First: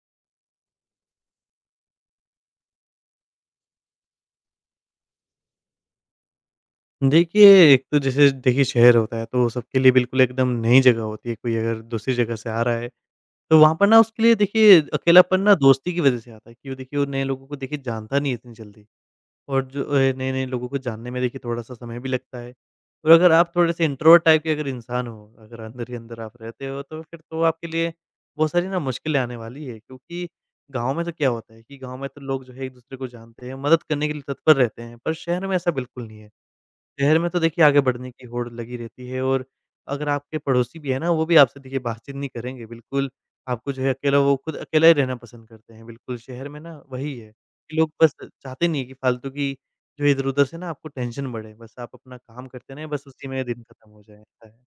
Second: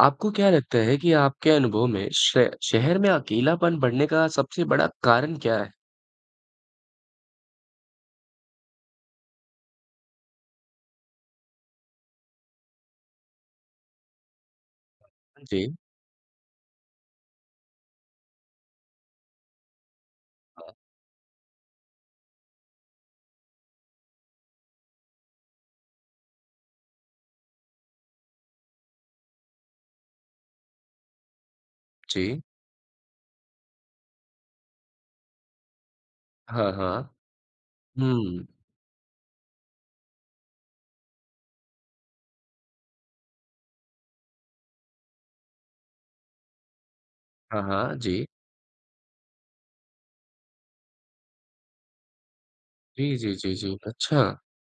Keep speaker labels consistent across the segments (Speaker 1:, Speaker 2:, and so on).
Speaker 1: आपको क्या लगता है कि आपके अनुभव में शह शहर में अकेलापन बढ़ने का सबसे बड़ा कारण क्या है?
Speaker 2: देखिए, एक तो जैसे देखिए शहर होता है तो सबके लिए बिल्कुल एकदम नई जगह होती है, कोई अगर दूसरी जगह से आ रहा है तो वहाँ पर ना उसके लिए देखिए अकेलापन ना
Speaker 1: जी।
Speaker 2: दोस्ती की वज़ह से आता है। क्यों देखिए वो नए लोगों को देखिए जानता नहीं है इतनी जल्दी और जो अ, नए-नए लोगों
Speaker 1: हाँ।
Speaker 2: को जानने में देखिए थोड़ा-सा समय भी लगता है। और अगर आप थोड़े से इंट्रोवर्ट टाइप के अगर इंसान हो, अगर अंदर ही अंदर आप रहते हो तो फिर तो आपके लिए बहुत सारी ना मुश्किलें आने वाली है। क्योंकि गाँव में तो क्या होता है कि, गाँव में तो
Speaker 1: जी।
Speaker 2: लोग जो है एक-दूसरे को जानते हैं, मदद करने के लिए तत्पर रहते हैं, पर शहर में ऐसा बिल्कुल नहीं है।
Speaker 1: हाँ, हाँ।
Speaker 2: शहर में तो देखिए आगे बढ़ने की
Speaker 1: हुँ।
Speaker 2: होड़ लगी रहती है और अगर आपके पड़ोसी भी है ना, वो भी आपसे देखिए बातचीत नहीं करेंगे बिल्कुल, आपको जो है अकेला वो खुद अकेला ही रहना पसंद करते हैं बिल्कुल। शहर में ना वही है
Speaker 1: हाँ,
Speaker 2: कि लोग
Speaker 1: हाँ,
Speaker 2: बस
Speaker 1: जी।
Speaker 2: चाहते नहीं है, कि फालतू की जो इधर-उधर से ना आपको टेंशन बढ़े। बस आप अपना काम करते रहें बस
Speaker 1: जी,
Speaker 2: उसी
Speaker 1: जी,
Speaker 2: में
Speaker 1: जी,
Speaker 2: दिन
Speaker 1: जी।
Speaker 2: ख़त्म हो जाए।
Speaker 1: अच्छा।
Speaker 2: ह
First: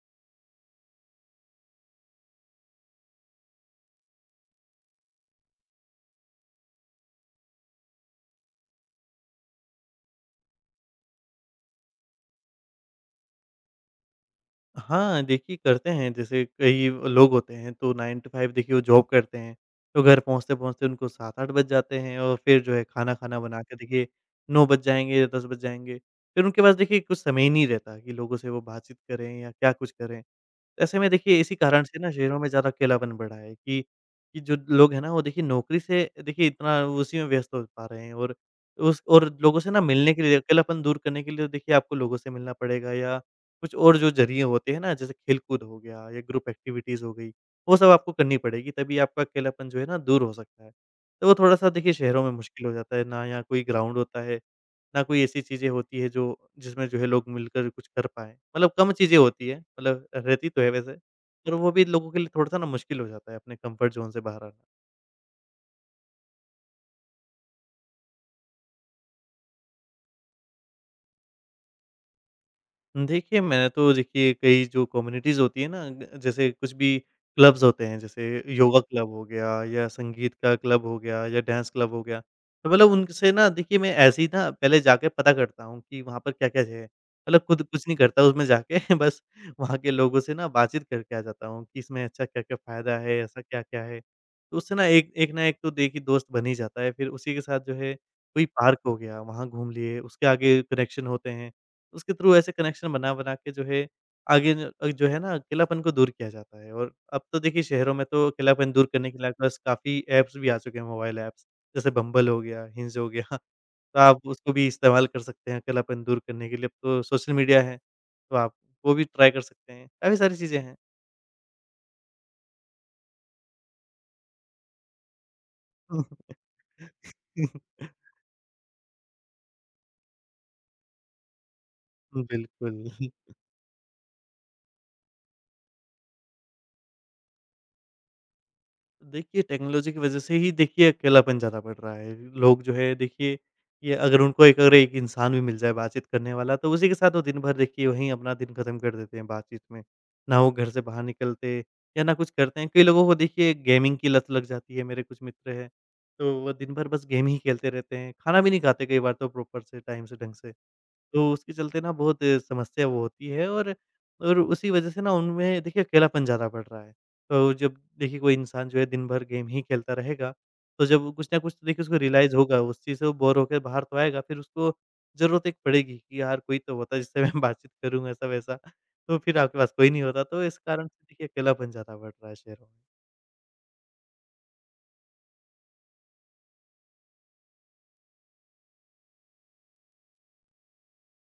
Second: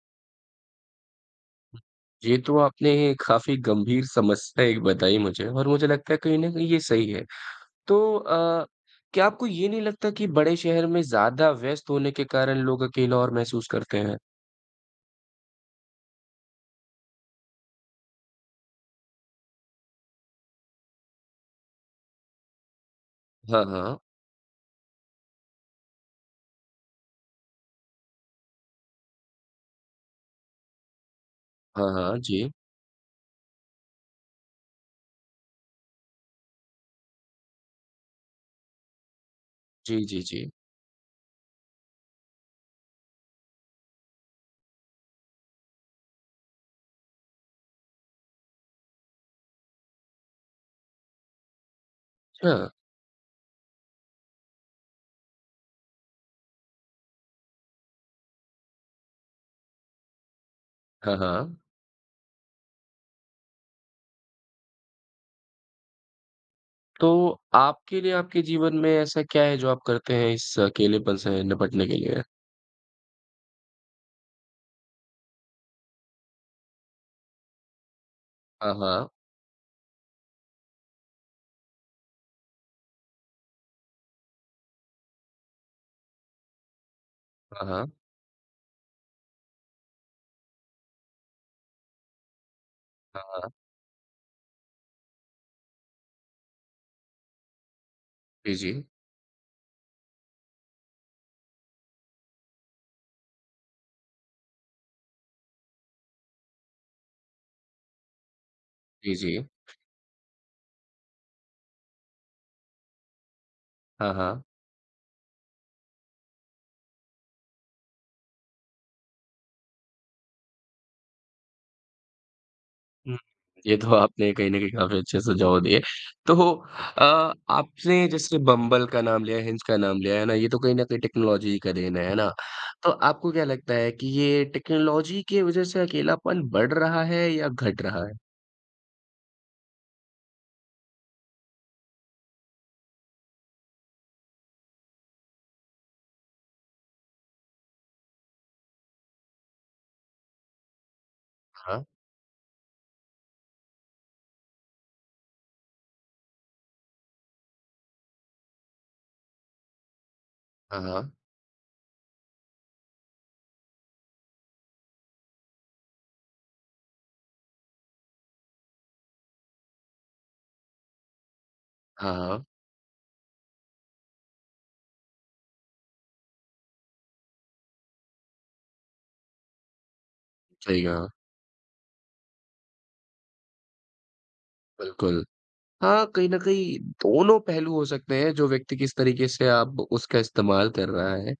Speaker 1: ये तो आपने काफ़ी गंभीर समस्या एक बताई मुझे और मुझे लगता है कहीं न कहीं ये सही है। तो अ, क्या आपको ये नहीं लगता कि बड़े शहर में ज़्यादा व्यस्त होने के कारण लोग अकेला और महसूस करते हैं?
Speaker 2: हाँ, देखिए करते हैं जैसे कई लोग होते हैं तो 9 टू 5 देखिए वो जॉब करते हैं, तो घर पहुँचते-पहुँचते उनको 7-8 बज जाते हैं और फिर जो है खाना-खाना बना
Speaker 1: हाँ,
Speaker 2: के
Speaker 1: हाँ।
Speaker 2: देखिए 9 बज जाएँगे या 10 बज जाएँगे। फिर उनके पास देखिए कुछ समय ही नहीं रहता कि, लोगों से वो बातचीत करें या क्या कुछ करें। ऐसे में देखिए इसी कारण
Speaker 1: हाँ,
Speaker 2: से ना
Speaker 1: हाँ,
Speaker 2: शहरों में
Speaker 1: जी।
Speaker 2: ज़्यादा अकेलापन बढ़ा है कि, कि जो लोग है ना वो देखिए नौकरी से देखिए इतना उसी में व्यस्त हो पा रहे हैं और उस और लोगों से ना
Speaker 1: जी,
Speaker 2: मिलने
Speaker 1: जी,
Speaker 2: के लिए
Speaker 1: जी।
Speaker 2: अकेलापन दूर करने के लिए तो देखिए आपको लोगों से मिलना पड़ेगा या कुछ और जो ज़रिए होते हैं ना जैसे खेल कूद हो गया या ग्रुप एक्टिविटीज़ हो गई, वो सब आपको करनी पड़ेगी तभी आपका अकेलापन जो है ना दूर हो सकता है। तो वो थोड़ा-सा देखिए शहरों में मुश्किल
Speaker 1: छा
Speaker 2: हो जाता है, ना यहाँ कोई ग्राउंड होता है, ना कोई ऐसी चीज़ें होती है जो जिसमें जो है लोग मिलकर कुछ कर पाएँ, मतलब कम चीज़ें होती हैं मतलब रहती तो है वैसे,
Speaker 1: हाँ,
Speaker 2: पर
Speaker 1: हाँ।
Speaker 2: वो भी लोगों के लिए थोड़ा-सा ना मुश्किल हो जाता है अपने कम्फर्ट ज़ोन से बाहर आना।
Speaker 1: तो आपके लिए आपके जीवन में ऐसा क्या है जो आप करते हैं, इस अकेलेपन से निपटने के लिए?
Speaker 2: हुँ। देखिए मैं तो देखिए कई जो कम्युनिटीज़ होती है ना ग जैसे कुछ भी क्लब्स होते हैं जैसे
Speaker 1: हाँ,
Speaker 2: योगा क्लब
Speaker 1: हाँ।
Speaker 2: हो गया या संगीत का क्लब हो गया या डांस क्लब हो गया, तो मतलब उन से ना देखिए मैं ऐसे ही ना पहले जाके पता करता हूँ, कि वहाँ पर क्या-क्या है? मतलब खुद
Speaker 1: हाँ,
Speaker 2: कुछ
Speaker 1: हाँ।
Speaker 2: नहीं करता उसमें जाके बस वहाँ के लोगों से ना बातचीत करके आ जाता हूँ कि इसमें अच्छा क्या-क्या फायदा है,
Speaker 1: हाँ,
Speaker 2: ऐसा
Speaker 1: हाँ।
Speaker 2: क्या-क्या है? तो उससे ना एक एक ना एक तो देखिए दोस्त बन ही जाता है फिर उसी के साथ जो है कोई
Speaker 1: जी,
Speaker 2: पार्क
Speaker 1: जी।
Speaker 2: हो गया, वहाँ घूम लिए उसके आगे कनेक्शन होते हैं, उसके थ्रू ऐसे कनेक्शन बना-बना के जो है आगे न जो है ना अक़ेलापन को दूर किया जाता है। और अब तो देखिए शहरों में तो अक़ेलापन दूर करने
Speaker 1: जी,
Speaker 2: के लिए
Speaker 1: जी।
Speaker 2: आपके पास काफ़ी ऐप्स भी आ चुके हैं, मोबाइल ऐप्स। जैसे बम्बल हो गया, हिंज हो गया, तो
Speaker 1: हाँ,
Speaker 2: आप
Speaker 1: हाँ।
Speaker 2: उसको भी इस्तेमाल कर सकते हैं, अकेलापन दूर करने के लिए। अब तो सोशल मीडिया है, तो आप वो भी ट्राई कर सकते हैं, काफ़ी सारी चीज़ें हैं।
Speaker 1: हुँ, ये तो आपने कहीं न कहीं काफ़ी अच्छे सुझाव दिए। तो अ, आपने जैसे बम्बल का नाम लिया है, हिंज का नाम लिया है ना, ये तो कहीं न कहीं टेक्नोलॉजी ही का देन है, है ना?
Speaker 2: बिल्कुल।
Speaker 1: तो आपको क्या लगता है कि ये टेक्नोलॉजी के वजह से अकेलापन बढ़ रहा है, या घट रहा है?
Speaker 2: देखिए टेक्नोलॉजी की वजह से ही, देखिए, अकेलापन ज़्यादा बढ़ रहा है। लोग जो है देखिए, कि अगर उनको एक अगर एक इंसान भी मिल जाए बातचीत करने वाला, तो उसी के साथ वो दिन भर देखिए वहीं अपना दिन ख़त्म कर देते हैं, बातचीत में। ना वो घर से बाहर निकलते
Speaker 1: हाँ।
Speaker 2: या ना कुछ करते हैं। कई लोगों को देखिए गेमिंग की लत लग जाती है, मेरे कुछ मित्र हैं, तो वो दिन भर बस गेम ही खेलते रहते हैं, खाना भी नहीं खाते कई बार तो प्रॉपर से, टाइम से, ढंग से।
Speaker 1: हाँ, हाँ।
Speaker 2: तो उसके चलते ना बहुत अ, समस्या वो होती है, और और उसी वजह से ना, उनमें देखिए अकेलापन ज़्यादा बढ़ रहा है। तो जब देखिए कोई इंसान जो है, दिन भर गेम ही खेलता रहेगा, तो जब वो कुछ न कुछ देखिए उसको
Speaker 1: हाँ,
Speaker 2: रियलाइज़
Speaker 1: हाँ।
Speaker 2: होगा उस चीज़ से वो बोर होकर बाहर तो आएगा, फिर उसको ज़रूरत एक पड़ेगी कि यार कोई तो होता है, जिससे मैं बातचीत करूँ ऐसा-वैसा। तो फिर आपके पास कोई नहीं होता, तो इस
Speaker 1: सही
Speaker 2: कारण से
Speaker 1: कहा।
Speaker 2: देखिए अकेलापन ज़्यादा बढ़ रहा है शहर में।
Speaker 1: बिल्कुल। हाँ, कहीं न कहीं दोनों पहलू हो सकते हैं जो व्यक्ति किस तरीके से आप उसका इस्तेमाल कर रहा, है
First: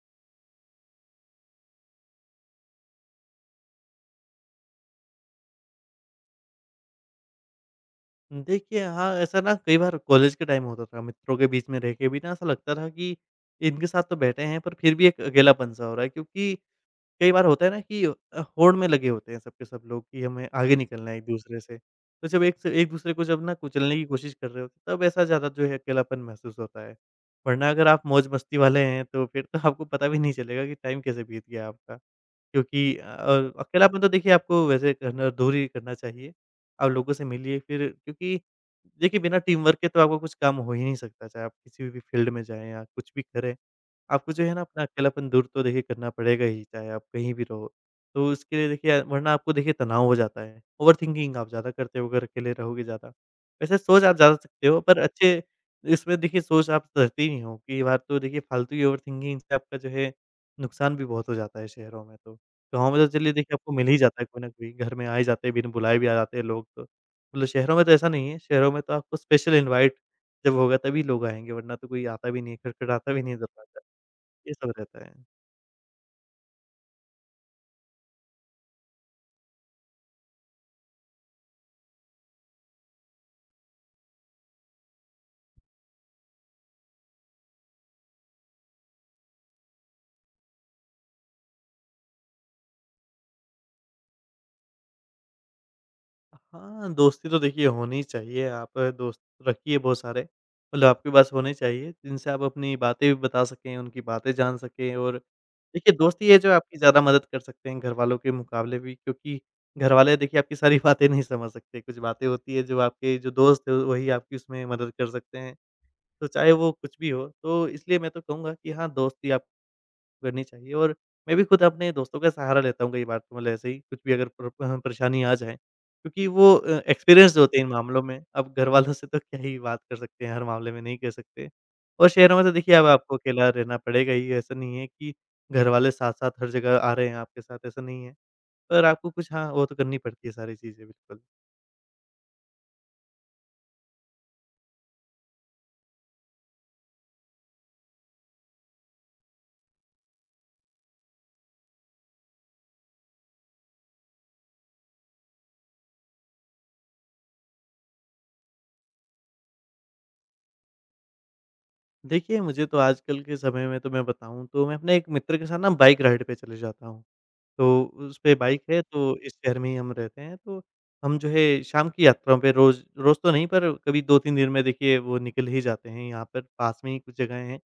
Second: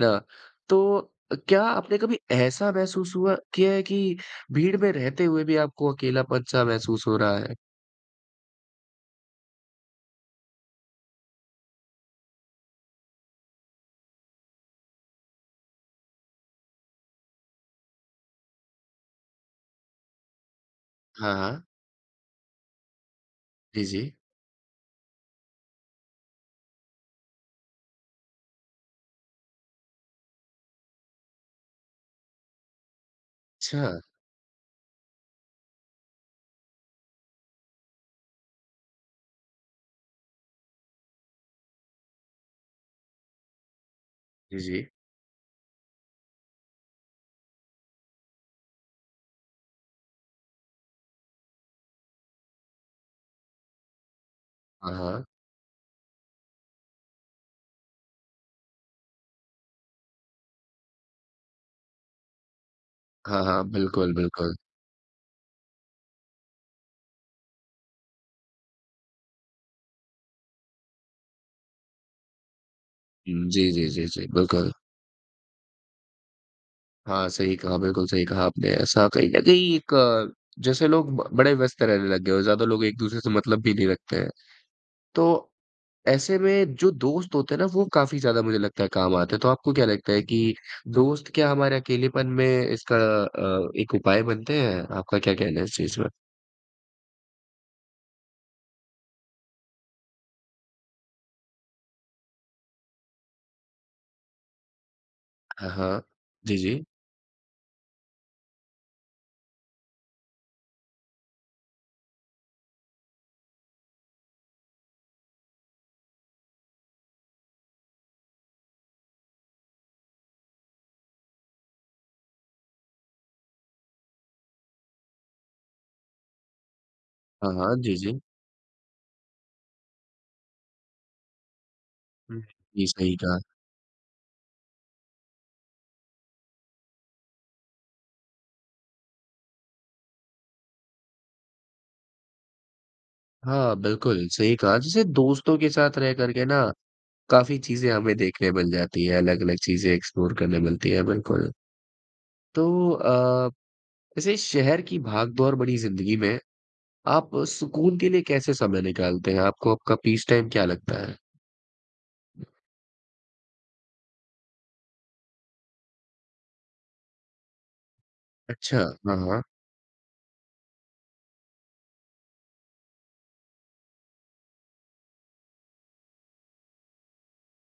Speaker 1: ना? तो अ, क्या आपने कभी ऐसा महसूस हुआ किया है कि भीड़ में रहते हुए भी आपको अकेलापन-सा महसूस हो रहा है?
Speaker 2: देखिए हाँ, ऐसा ना कई बार कॉलेज के टाइम होता था, मित्रों के बीच में रह के भी ना ऐसा लगता था कि इनके साथ तो बैठे हैं, पर फिर भी एक अकेलापन सा हो रहा है क्योंकि कई बार होता है ना कि अ, होड़ में लगे होते हैं सब के सब लोग कि हमें आगे निकलना है
Speaker 1: हाँ,
Speaker 2: एक-दूसरे
Speaker 1: हाँ।
Speaker 2: से। तो जब एक से एक-दूसरे को जब ना
Speaker 1: जी,
Speaker 2: कुचलने की
Speaker 1: जी।
Speaker 2: कोशिश कर रहे हो, तब ऐसा ज़्यादा जो है अकेलापन महसूस होता है, वरना अगर आप मौज-मस्ती वाले हैं तो फिर तो आपको पता भी नहीं चलेगा कि टाइम कैसे बीत गया है आपका। क्योंकि अ, अकेलापन
Speaker 1: अच्छा।
Speaker 2: तो देखिए आपको वैसे करना दूर ही करना चाहिए। आप लोगों से मिलिए फिर क्योंकि देखिए बिना टीमवर्क के तो आपको कुछ काम हो ही नहीं सकता चाहे आप किसी भी फील्ड में जाए या कुछ भी करें। आपको जो है
Speaker 1: जी,
Speaker 2: ना अपना
Speaker 1: जी।
Speaker 2: अकेलापन दूर तो देखिए करना पड़ेगा ही, चाहे आप कहीं भी रहो, तो उसके लिए देखिए अ, वरना आपको देखिए तनाव हो जाता है, ओवरथिंकिंग आप ज़्यादा करते हो, अगर अकेले रहोगे ज़्यादा। वैसे सोच आप जा सकते हो
Speaker 1: हाँ,
Speaker 2: पर
Speaker 1: हाँ।
Speaker 2: अच्छे इसमें देखिए सोच आप करते ही नहीं हो कि ये बात तो देखिए फालतू की ओवरथिंकिंग से आपका जो है, नुकसान भी बहुत हो जाता है शहरों में तो। गाँव में तो चलिए
Speaker 1: हाँ,
Speaker 2: देखिए
Speaker 1: हाँ,
Speaker 2: आपको मिल ही
Speaker 1: बिल्कुल,
Speaker 2: जाता है कोई न
Speaker 1: बिल्कुल।
Speaker 2: कोई, घर में आ ही जाते हैं बिन बुलाए भी आ जाते हैं लोग तो। मतलब शहरों में तो ऐसा नहीं है, शहरों में तो आपको स्पेशल इनवाइट जब होगा तभी लोग आएँगे, वरना तो कोई आता भी नहीं है, खटखटाता भी नहीं है
Speaker 1: उम, जी,
Speaker 2: दरवाजा।
Speaker 1: जी, जी, जी,
Speaker 2: ये सब
Speaker 1: बिल्कुल।
Speaker 2: रहता है।
Speaker 1: हाँ, सही कहा, बिल्कुल सही कहा आपने ऐसा कहीं न कहीं एक, जैसे लोग ब बड़े व्यस्त रहने लग गए हों, ज़्यादा लोग एक दूसरे से मतलब भी नहीं रखते हैं। तो ऐसे में जो दोस्त होते हैं ना, वो काफ़ी ज़्यादा मुझे लगता है काम आते है, तो आपको क्या लगता है कि दोस्त क्या हमारे अकेलेपन में इसका अ, एक उपाय बनते हैं? आपका क्या कहना है इस चीज़ में?
Speaker 2: हाँ, दोस्ती तो देखिए होनी ही चाहिए आप दोस्त रखिए बहुत सारे मतलब आपके पास होने चाहिए, जिनसे आप अपनी बातें भी बता सकें, उनकी बातें जान सकें और
Speaker 1: हाँ,
Speaker 2: देखिए
Speaker 1: हाँ।
Speaker 2: दोस्त ही है जो
Speaker 1: जी,
Speaker 2: आपकी
Speaker 1: जी।
Speaker 2: ज़्यादा मदद कर सकते हैं घरवालों के मुकाबले भी, क्योंकि घरवाले देखिए आपकी सारी बातें नहीं समझ सकते, कुछ बातें होती हैं, जो आपके जो दोस्त हैं वही आपकी उसमें मदद कर सकते हैं। तो चाहे वो कुछ भी हो तो इसलिए मैं तो कहूँगा कि हाँ, दोस्ती आप करनी चाहिए। और मैं, भी खुद अपने दोस्तों का सहारा लेता हूँ कई बार तो, मतलब ऐसे ही कुछ भी अगर प्र अ, परेशानी आ जाएँ क्योंकि वो अ, एक्सपिरिएंस्ड
Speaker 1: हाँ,
Speaker 2: होते हैं इन
Speaker 1: हाँ, जी,
Speaker 2: मामलों में।
Speaker 1: जी।
Speaker 2: अब घरवालों से तो क्या ही बात कर सकते हैं, हर मामले में नहीं कह सकते। और शहरों
Speaker 1: हुँ,
Speaker 2: में तो देखिए अब
Speaker 1: जी, सही
Speaker 2: आपको
Speaker 1: कहा।
Speaker 2: अकेला रहना पड़ेगा ही ऐसा नहीं है कि, घरवाले साथ-साथ हर जगह आ रहे हैं आपके साथ, ऐसा नहीं है। पर आपको कुछ हाँ, वो तो करनी पड़ती है सारी चीज़ें बिल्कुल।
Speaker 1: हाँ, बिल्कुल, सही कहा जैसे दोस्तों के साथ रह कर के ना काफ़ी, चीज़ें हमें देखने मिल जाती हैं, अलग-अलग चीज़ें एक्सप्लोर करने मिलती हैं, बिल्कुल। तो अ, वैसे शहर की भाग-दौर बड़ी ज़िंदगी में, आप सुकून के लिए कैसे समय निकालते हैं? आपको आपका पीस टाइम क्या लगता है?
Speaker 2: देखिए, मुझे तो आजकल के समय में तो मैं बताऊँ, तो मैं अपने एक मित्र के साथ ना बाइक राइड पे चले जाता हूँ। तो उ उसपे बाइक
Speaker 1: अच्छा।
Speaker 2: है तो,
Speaker 1: हाँ,
Speaker 2: इस
Speaker 1: हाँ।
Speaker 2: शहर में ही हम रहते हैं तो हम जो है शाम की यात्रा पे रोज़ रोज़ तो नहीं पर कभी 2-3 दिन में देखिए वो निकल ही जाते हैं, यहाँ पर पास में ही कुछ जगहें हैं।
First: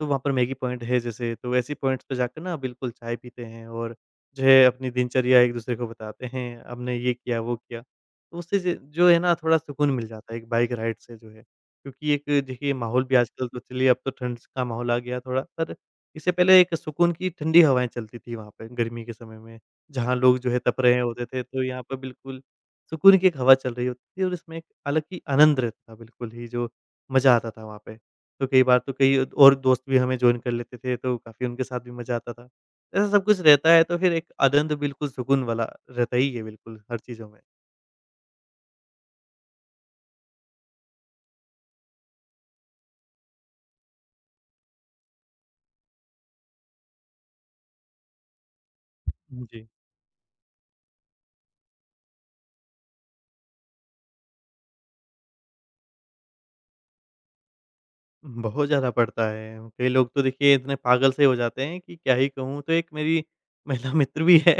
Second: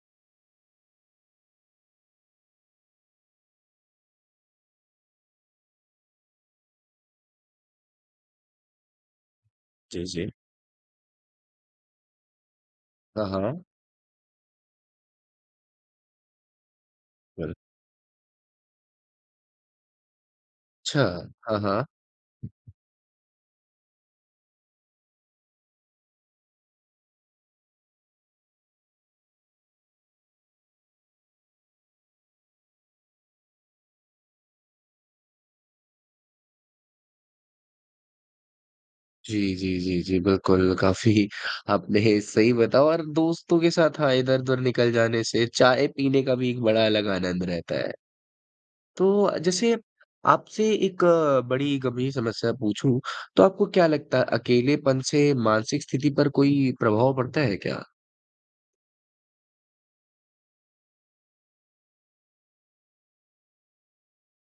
Speaker 2: तो वहाँ पर मैगी पॉइंट है जैसे तो वैसी पॉइंट्स पे जाके न बिल्कुल चाय पीते हैं और जो है अपनी दिनचर्या एक-दूसरे को बताते हैं, हमने ये किया वो किया। तो उससे ज जो है ना थोड़ा सुकून
Speaker 1: जी,
Speaker 2: मिल जाता
Speaker 1: जी।
Speaker 2: है एक बाइक राइड से जो है। क्योंकि एक, देखिए माहौल भी
Speaker 1: हाँ,
Speaker 2: आजकल तो
Speaker 1: हाँ।
Speaker 2: चलिए अब तो ठंड स का माहौल आ गया थोड़ा, पर इससे पहले एक सुकून की
Speaker 1: बिल
Speaker 2: ठंडी हवाएँ चलतीं थीं वहाँ पे गर्मी के समय में। जहाँ लोग जो है तप रहे
Speaker 1: अच्छा।
Speaker 2: होते थे,
Speaker 1: हाँ,
Speaker 2: तो यहाँ
Speaker 1: हाँ।
Speaker 2: पे बिल्कुल सुकून की एक हवा चल रही होती थी और उसमें एक अलग ही आनंद रहता था बिल्कुल ही जो मज़ा आता था वहाँ पे। तो कई बार तो कई और दोस्त भी हमें जॉइन कर लेते थे तो काफ़ी उनके साथ भी मज़ा आता था। ऐसा सब कुछ रहता है, तो फिर एक आदंत बिल्कुल सुकून वाला, रहता ही है बिल्कुल हर चीज़ों में।
Speaker 1: जी, जी, जी, जी, बिल्कुल काफ़ी आपने सही बता और दोस्तों के साथ हाँ, इधर-उधर निकल जाने से, चाय पीने का भी एक बड़ा अलग आनंद रहता है। तो
Speaker 2: उम, जी।
Speaker 1: जैसे आपसे एक बड़ी गंभीर समस्या पूछूँ, तो आपको क्या लगता है, अकेलेपन से मानसिक स्थिति पर कोई प्रभाव पड़ता है क्या?
Speaker 2: बहुत ज़्यादा पड़ता है। कई लोग तो देखिए इतने पागल से हो जाते हैं, कि क्या ही कहूँ तो एक मेरी महिला मित्र भी हैं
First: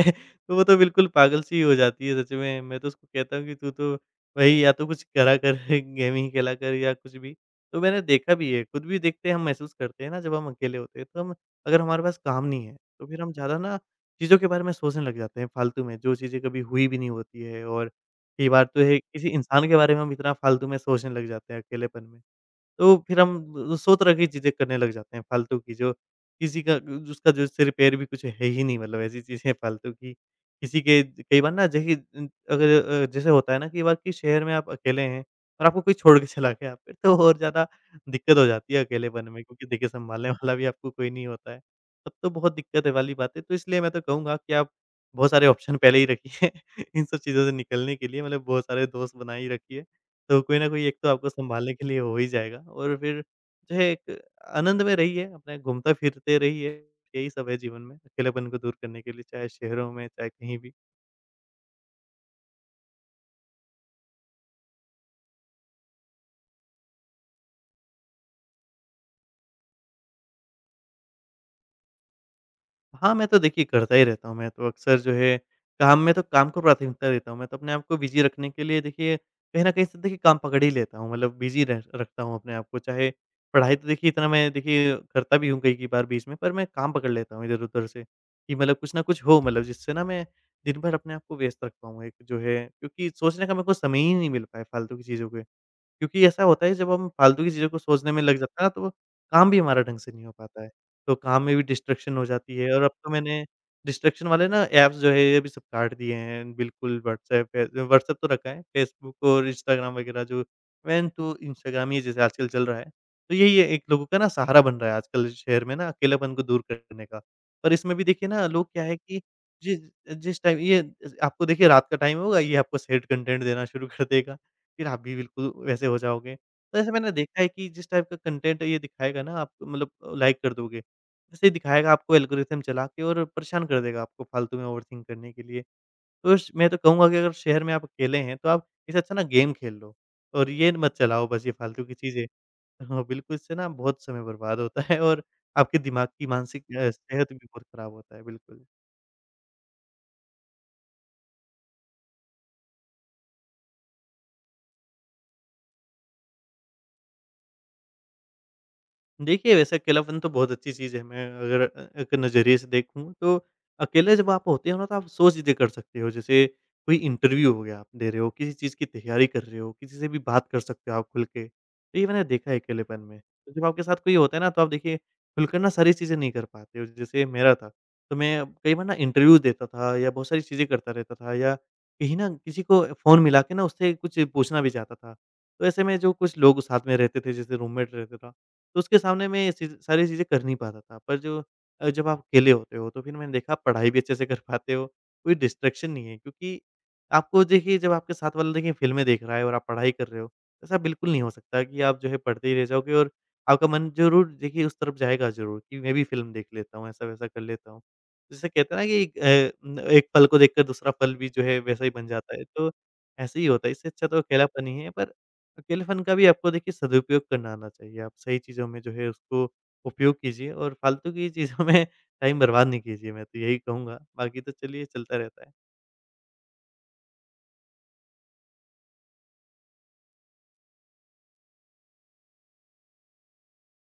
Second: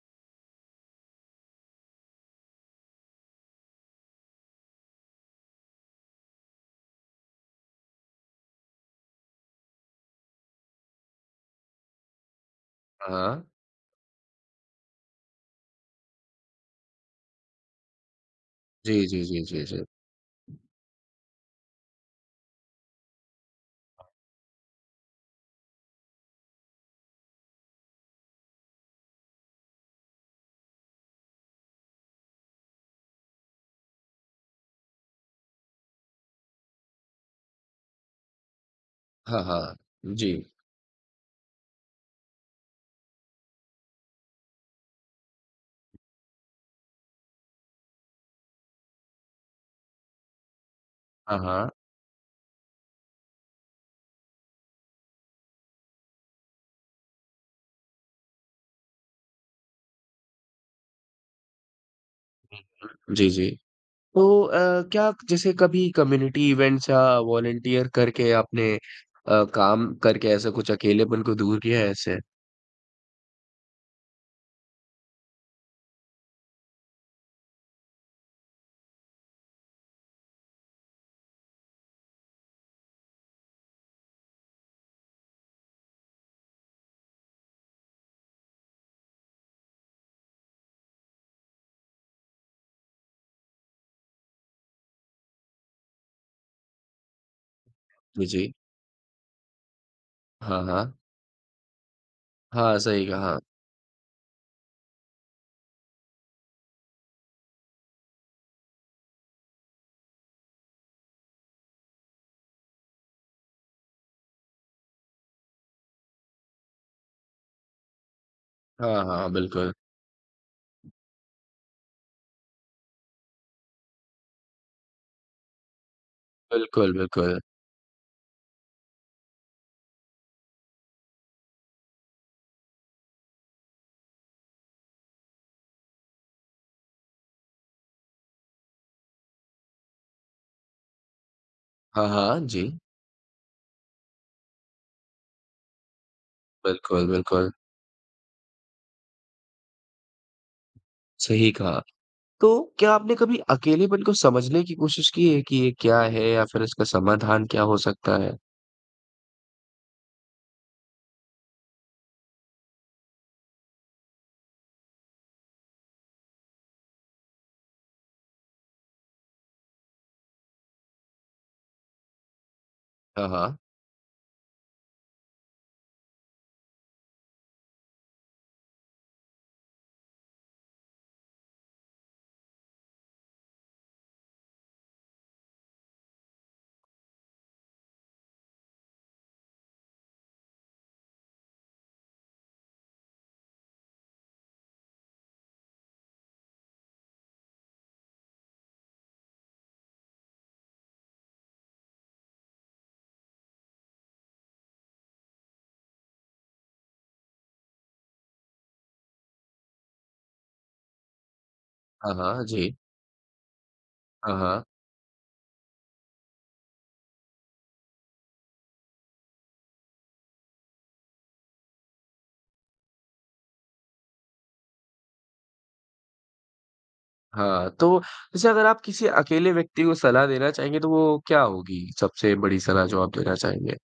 Speaker 2: तो वो तो बिल्कुल पागल सी ही हो जाती है सच में। मैं तो उसको कहता हूँ कि, "तू तो भई या तो कुछ करा कर गेमिंग खेला कर या कुछ भी।" तो मैंने देखा भी है, खुद भी देखते हैं हम महसूस करते हैं ना जब हम अकेले होते हैं। तो हम अगर हमारे पास काम नहीं है, तो
Speaker 1: हाँ,
Speaker 2: फिर हम
Speaker 1: हाँ।
Speaker 2: ज़्यादा ना चीज़ों के बारे में सोचने लग जाते हैं फालतू में, जो चीज़ें कभी हुई भी नहीं होती है और कई बार तो है
Speaker 1: जी, जी,
Speaker 2: किसी
Speaker 1: जी, जी,
Speaker 2: इंसान के
Speaker 1: जी।
Speaker 2: बारे में हम इतना फालतू में सोचने लग जाते हैं अकेलेपन में। तो फिर हम सौ तरह की चीज़ें करने लग जाते हैं फालतू की, जो किसी का ग उसका जो सिर-पैर भी कुछ है ही नहीं मतलब ऐसी चीज़ें फालतू की। किसी के ज कई बार ना जै है उम, अगर अ, जैसे होता है ना कि बाकी शहर में आप अकेले हैं और आपको कोई छोड़ के चला गया फिर तो और ज़्यादा दिक्कत हो जाती है, अकेलेपन में
Speaker 1: हाँ,
Speaker 2: क्योंकि
Speaker 1: हाँ।
Speaker 2: देखिए सँभालने
Speaker 1: जी।
Speaker 2: वाला भी आपको कोई नहीं होता है। तब तो बहुत दिक्कतें वाली बात है तो इसलिए मैं तो कहूँगा कि आप बहुत सारे ऑप्शन पहले ही रखिए, इन सब चीज़ों से निकलने के लिए, मतलब बहुत सारे दोस्त बनाई रखिए। तो कोई न कोई एक तो, आपको
Speaker 1: हाँ, हाँ।
Speaker 2: सँभालने के लिए हो ही जाएगा और फिर जो है एक आनंद में रहिए अपना घूमता-फिरते रहिए, यही सब है जीवन में अकेलेपन को दूर करने के लिए, चाहे शहरों में, चाहे कहीं भी।
Speaker 1: [unintelligible] जी, जी। तो अ, क्या जैसे कभी कम्युनिटी इवेंट्स या वॉलंटियर करके आपने अ, काम करके ऐसा कुछ अकेलेपन को दूर किया है ऐसे?
Speaker 2: हाँ, मैं तो देखिए करता ही रहता हूँ, मैं तो अक्सर जो है, काम में तो काम को प्राथमिकता देता हूँ, मैं तो अपने आपको बिज़ी रखने के लिए देखिए कहीं न कहीं से देखिए काम पकड़ ही लेता हूँ मतलब बिज़ी रह रखता हूँ अपने आप को। चाहे पढ़ाई तो देखिए इतना मैं देखिए करता भी हूँ कई-कई बार बीच में, पर मैं काम पकड़ लेता हूँ इधर-उधर से कि मतलब कुछ न कुछ हो मतलब जिससे ना मैं दिन भर अपने आप को व्यस्त रख पाऊँ। एक जो है क्योंकि सोचने का मेरे को समय ही नहीं मिल पाया फ़ालतू की चीज़ों पे, क्योंकि ऐसा होता है जब हम फ़ालतू की चीज़ों को सोचने में
Speaker 1: उ
Speaker 2: लग
Speaker 1: जी।
Speaker 2: जाता हैं ना, तो काम भी हमारा ढंग से नहीं हो
Speaker 1: हाँ,
Speaker 2: पाता है।
Speaker 1: हाँ।
Speaker 2: तो काम में भी डिस्ट्रैक्शन हो जाती है
Speaker 1: हाँ,
Speaker 2: और अब
Speaker 1: सही
Speaker 2: तो
Speaker 1: कहा।
Speaker 2: मैंने डिस्ट्रैक्शन वाले ना ऐप्स जो है ये भी सब काट दिए हैं, बिल्कुल वॉट्सऐप है जो वॉट्सऐप तो रखा है फ़ेसबुक और इंस्टाग्राम वगैरह जो मेन तो इंस्टाग्राम ही जैसे आजकल चल रहा है, तो यही है एक लोगों का सहारा बन रहा है आजकल शहर में ना अकेलेपन को दूर करने का। और इसमें भी देखिए ना लोग क्या है
Speaker 1: हाँ,
Speaker 2: कि
Speaker 1: हाँ, बिल्कुल।
Speaker 2: जि जिस टाइम ये आपको देखिए रात का टाइम होगा ये आपको सैड कंटेंट देना शुरू कर देगा, फिर आप भी बिल्कुल वैसे हो जाओगे। तो ऐसा
Speaker 1: बिल्कुल,
Speaker 2: मैंने
Speaker 1: बिल्कुल।
Speaker 2: देखा है कि जिस टाइप का कंटेंट ये दिखाएगा ना आप मतलब लाइक कर दोगे, वैसे ही दिखाएगा आपको एल्गोरिदम चला के और परेशान कर देगा आपको फ़ालतू में ओवरथिंक करने के लिए। उश मैं तो कहूँगा कि अगर शहर में आप अकेले हैं, तो आप इससे अच्छा ना गेम खेल लो और ये न मत चलाओ बस ये फ़ालतू की
Speaker 1: हाँ,
Speaker 2: चीज़ें
Speaker 1: हाँ। जी।
Speaker 2: हाँ, बिल्कुल इससे ना बहुत समय बर्बाद होता है और आपके दिमाग की मानसिक अ,
Speaker 1: बिल्कुल,
Speaker 2: सेहत भी
Speaker 1: बिल्कुल।
Speaker 2: बहुत ख़राब होता है, बिल्कुल।
Speaker 1: सही कहा। तो क्या आपने कभी अकेलेपन को समझने की क़ोशिश की है, कि ये क्या है? या फिर इसका समाधान क्या हो सकता है?
Speaker 2: देखिए, वैसे अकेलापन तो बहुत अच्छी चीज़ है। मैं, अगर एक नज़रिए से देखूँ तो अकेले जब आप होते हो ना तो आप सौ चीज़ें कर सकते हो। जैसे कोई इंटरव्यू हो गया आप दे रहे हो, किसी चीज़ की तैयारी कर रहे हो, किसी से भी बात कर सकते हो आप खुल के, तो ये मैंने देखा है अकेलेपन में।
Speaker 1: हाँ, हाँ।
Speaker 2: जब आपके साथ कोई होता है ना तो आप देखिए खुलकर ना सारी चीज़ें नहीं कर पाते हो, जैसे मेरा था तो मैं कई बार ना इंटरव्यू देता था या बहुत सारी चीज़ें करता रहता था या कहीं ना किसी को फ़ोन मिला के ना उससे कुछ पूछना भी चाहता था, तो ऐसे में जो कुछ लोग साथ में रहते थे, जैसे रूममेट रहता था तो उसके सामने मैं ये च सारी चीज़ें कर नहीं पाता था। पर जो अ, जब आप अकेले होते हो, तो फिर मैंने देखा आप पढ़ाई भी अच्छे से कर पाते हो, कोई डिस्ट्रैक्शन नहीं है क्योंकि, आपको देखिए जब आपके साथ वाला देखिए फिल्में देख रहा है और आप पढ़ाई कर रहे हो, ऐसा बिल्कुल नहीं हो सकता कि आप जो है पढ़ते ही रह जाओगे और आपका मन ज़रूर देखिए उस तरफ जाएगा ज़रूर कि मैं भी फ़िल्म देख लेता हूँ, ऐसा-वैसा कर लेता हूँ। जैसे कहते हैं ना कि अ अ, एक पल को देखकर दूसरा फल भी जो है, वैसा ही बन
Speaker 1: हाँ,
Speaker 2: जाता
Speaker 1: हाँ,
Speaker 2: है तो
Speaker 1: जी।
Speaker 2: ऐसे ही होता है। इससे अच्छा तो
Speaker 1: हाँ, हाँ।
Speaker 2: अकेलापन ही है पर अकेलेपन का भी आपको देखिए सदुपयोग करना आना चाहिए। आप सही चीज़ों में जो है उसको, उपयोग कीजिए और फालतू की चीज़ों में टाइम बर्बाद नहीं कीजिए मैं तो यही कहूँगा। बाकी तो चलिए चलता रहता।
Speaker 1: हाँ, तो जैसे अगर आप किसी अकेले व्यक्ति को सलाह देना चाहेंगे, तो वो क्या होगी, सबसे बड़ी सलाह जो आप देना चाहेंगे?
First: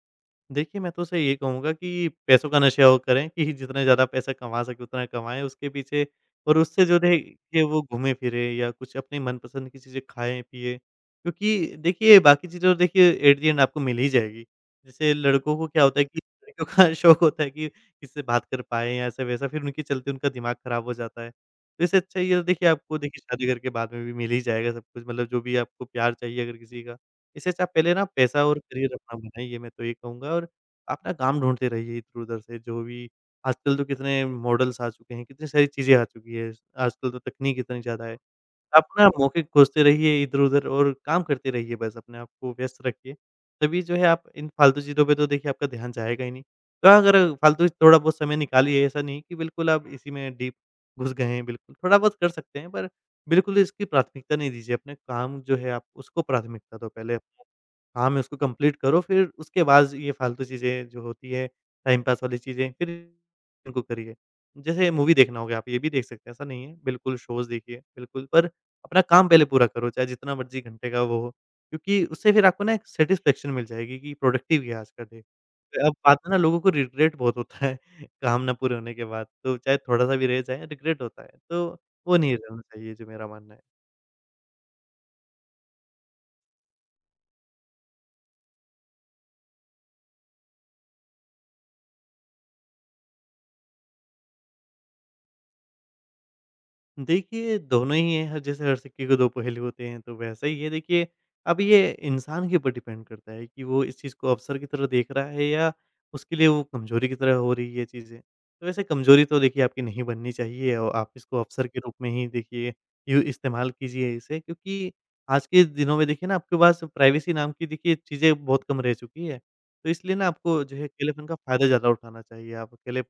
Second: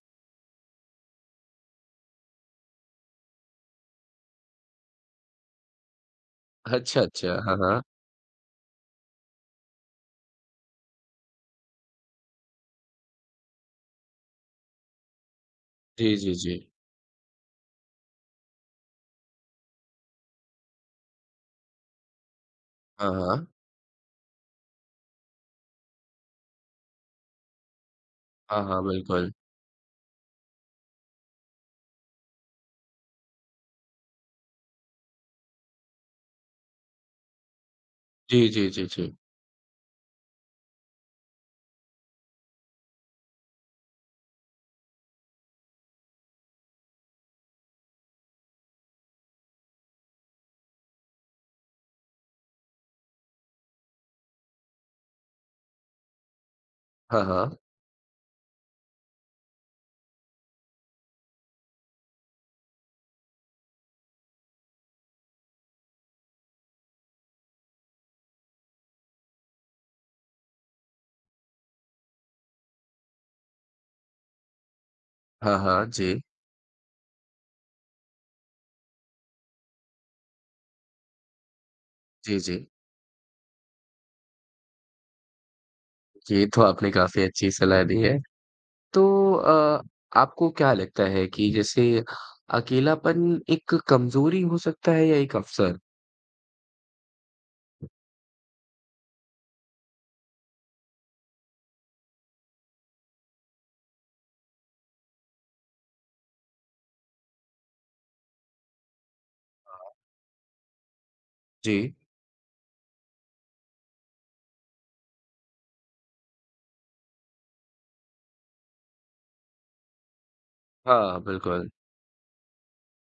Speaker 2: देखिए, मैं तो उसे ये कहूँगा कि पैसों का नशा और करें कि जितना ज़्यादा पैसा कमा सकें उतना कमाएँ उसके पीछे और उससे जो
Speaker 1: अच्छा,
Speaker 2: रहे
Speaker 1: अच्छा। हाँ,
Speaker 2: के वो
Speaker 1: हाँ।
Speaker 2: घूमें-फिरें या कुछ अपने मनपसंद की चीज़ें खाएँ-पिएँ। क्योंकि देखिए बाकी चीज़ें तो देखिए एक दिन आपको मिल ही जाएगी, जैसे लड़कों को क्या होता है
Speaker 1: जी,
Speaker 2: कि
Speaker 1: जी,
Speaker 2: लड़कियों
Speaker 1: जी।
Speaker 2: का शौक होता है कि किससे बात कर पाएँ या ऐसा-वैसा फिर उनकी चलते उनका दिमाग खराब हो जाता है। तो इससे अच्छा ये तो देखिए, आपको
Speaker 1: हाँ,
Speaker 2: देखिए शादी
Speaker 1: हाँ।
Speaker 2: करके बाद में भी मिल ही जाएगा सब कुछ मतलब जो भी आपको प्यार चाहिए अगर किसी का। इससे अच्छा पहले ना आप पैसा और
Speaker 1: हाँ, हाँ,
Speaker 2: करियर अपना
Speaker 1: बिल्कुल।
Speaker 2: बनाइए मैं तो यही कहूँगा और आप ना काम ढूँढते रहिए इधर-उधर से, जो भी आजकल तो कितने मॉडल्स आ चुके हैं, कितनी सारी चीज़ें आ चुकीं हैं ज आजकल तो तकनीक इतनी ज़्यादा है।
Speaker 1: जी, जी, जी,
Speaker 2: आप ना
Speaker 1: जी।
Speaker 2: मौके खोज़ते रहिए इधर-उधर और काम करते रहिए बस, अपने आप को व्यस्त रखिए, तभी जो है आप इन फ़ालतू चीज़ों पे तो देखिए आपका ध्यान जाएगा ही नहीं। थोड़ा अगर फ़ालतू से थोड़ा-बहुत समय निकालिए ऐसा नहीं है कि बिल्कुल आप इसी में डीप घुस गए हैं बिल्कुल, थोड़ा-बहुत कर सकते हैं पर बिल्कुल इसकी प्राथमिकता नहीं दीजिए अपने काम जो है आप उसको प्राथमिकता दो पहले अप
Speaker 1: हाँ, हाँ।
Speaker 2: काम है उसको कंप्लीट करो फिर उसके बाद ज़ ये फालतू चीज़ें जो होती हैं टाइमपास वाली चीज़ें फ़िर इनको करिए। जैसे मूवी देखना हो गया, आप ये भी देख सकते हैं ऐसा नहीं है बिल्कुल शोज़ देखिए बिल्कुल पर अपना काम पहले पूरा करो चाहे जितना मर्ज़ी घंटे का वो हो। क्योंकि उससे फिर आपको ना एक सैटिस्फैक्शन मिल जाएगी कि प्रोडक्टिव गया आज का दिन।
Speaker 1: हाँ, हाँ,
Speaker 2: अब बात
Speaker 1: जी।
Speaker 2: है ना लोगों को रिग्रेट बहुत होता है काम ना पूरे होने के बाद तो चाहे थोड़ा-सा भी रहे जाए रिग्रेट होता है। तो वो नहीं
Speaker 1: जी,
Speaker 2: रहना
Speaker 1: जी।
Speaker 2: चाहिए जो मेरा मानना है।
Speaker 1: जी, ये तो आपने काफ़ी अच्छी सलाह दी है। तो अ, आपको क्या लगता है कि, जैसे अकेलापन एक कमज़ोरी हो सकता है या एक अवसर?
Speaker 2: देखिए, दोनों ही हैं, जैसे हर सिक्के के दो पहलू होते हैं तो वैसा ही है देखिए अब ये इंसान के ऊपर डिपेंड करता है कि वो इस चीज़ को अवसर की तरह देख रहा है या उसके लिए वो कमज़ोरी की तरह हो रही है, ये चीज़ें। तो वैसे कमज़ोरी तो देखिए आपकी
Speaker 1: हाँ।
Speaker 2: नहीं बननी चाहिए औ आप इसको अवसर के
Speaker 1: जी।
Speaker 2: रूप में ही देखिए, इ इस्तेमाल कीजिए इसे, क्योंकि आज के दिनों में देखिए ना आपके पास प्राइवेसी नाम की देखिए चीज़ें बहुत कम रह चुकी है। तो इसलिए ना आपको जो है
Speaker 1: हाँ,
Speaker 2: अकेलेपन का फायदा
Speaker 1: बिल्कुल।
Speaker 2: ज़्यादा उठाना चाहिए। आप अकेले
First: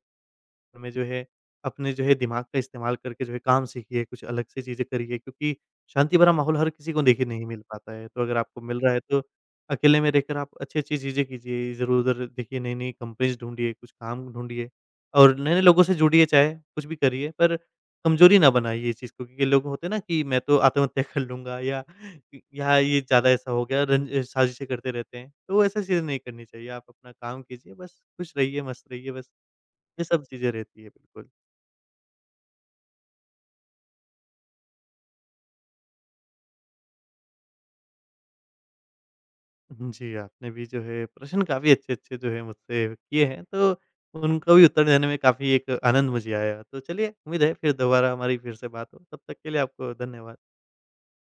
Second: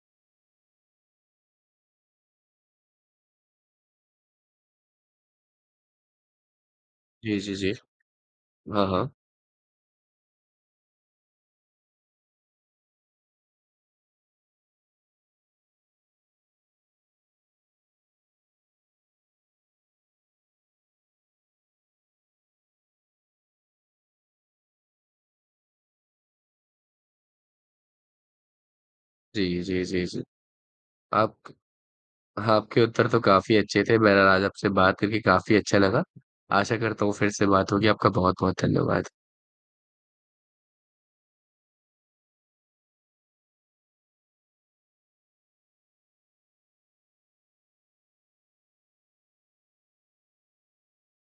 Speaker 2: में जो है अपने जो है दिमाग का इस्तेमाल करके जो है काम सीखिए, कुछ अलग सी चीज़ें करिए, क्योंकि शांति भरा माहौल हर किसी को देखिए
Speaker 1: जी,
Speaker 2: नहीं
Speaker 1: जी,
Speaker 2: मिल
Speaker 1: जी।
Speaker 2: पाता है। तो अगर आपको मिल
Speaker 1: हाँ,
Speaker 2: रहा है
Speaker 1: हाँ।
Speaker 2: तो अकेले में रह कर आप अच्छी-अच्छी चीज़ें कीजिए इधर-उधर देखिए नई-नई कंपनीज ढूँढ़िए, कुछ काम ढूँढ़िए। और नए नए लोगों से जुड़िए चाहे कुछ भी करिए पर कमज़ोरी ना बनाइए ये चीज़ को, क्योंकि लोग होते हैं ना कि मैं तो आत्महत्या कर लूँगा या, या ये ज़्यादा ऐसा हो गया रं साजिशें करते रहते हैं, तो ऐसा चीज़ें नहीं करनी चाहिए। आप अपना काम कीजिए बस खुश रहिए, मस्त रहिए बस,
Speaker 1: जी, जी,
Speaker 2: ये
Speaker 1: जी, जी।
Speaker 2: सब चीज़ें रहती है बिल्कुल।
Speaker 1: आप आपके उत्तर तो काफ़ी अच्छे थे, बहरहाल आज आपसे बात करके काफ़ी अच्छा लगा। आशा करता हूँ फिर से बात होगी। आपका बहुत-बहुत धन्यवाद।
Speaker 2: उम, जी, आपने भी जो है प्रश्न काफ़ी अच्छे-अच्छे जो है मुझसे किए हैं तो उनको भी उत्तर देने में काफ़ी एक आनंद मुझे आया। तो चलिए उम्मीद है फिर दोबारा हमारी फिर से बात हो, तब तक के लिए आपको धन्यवाद।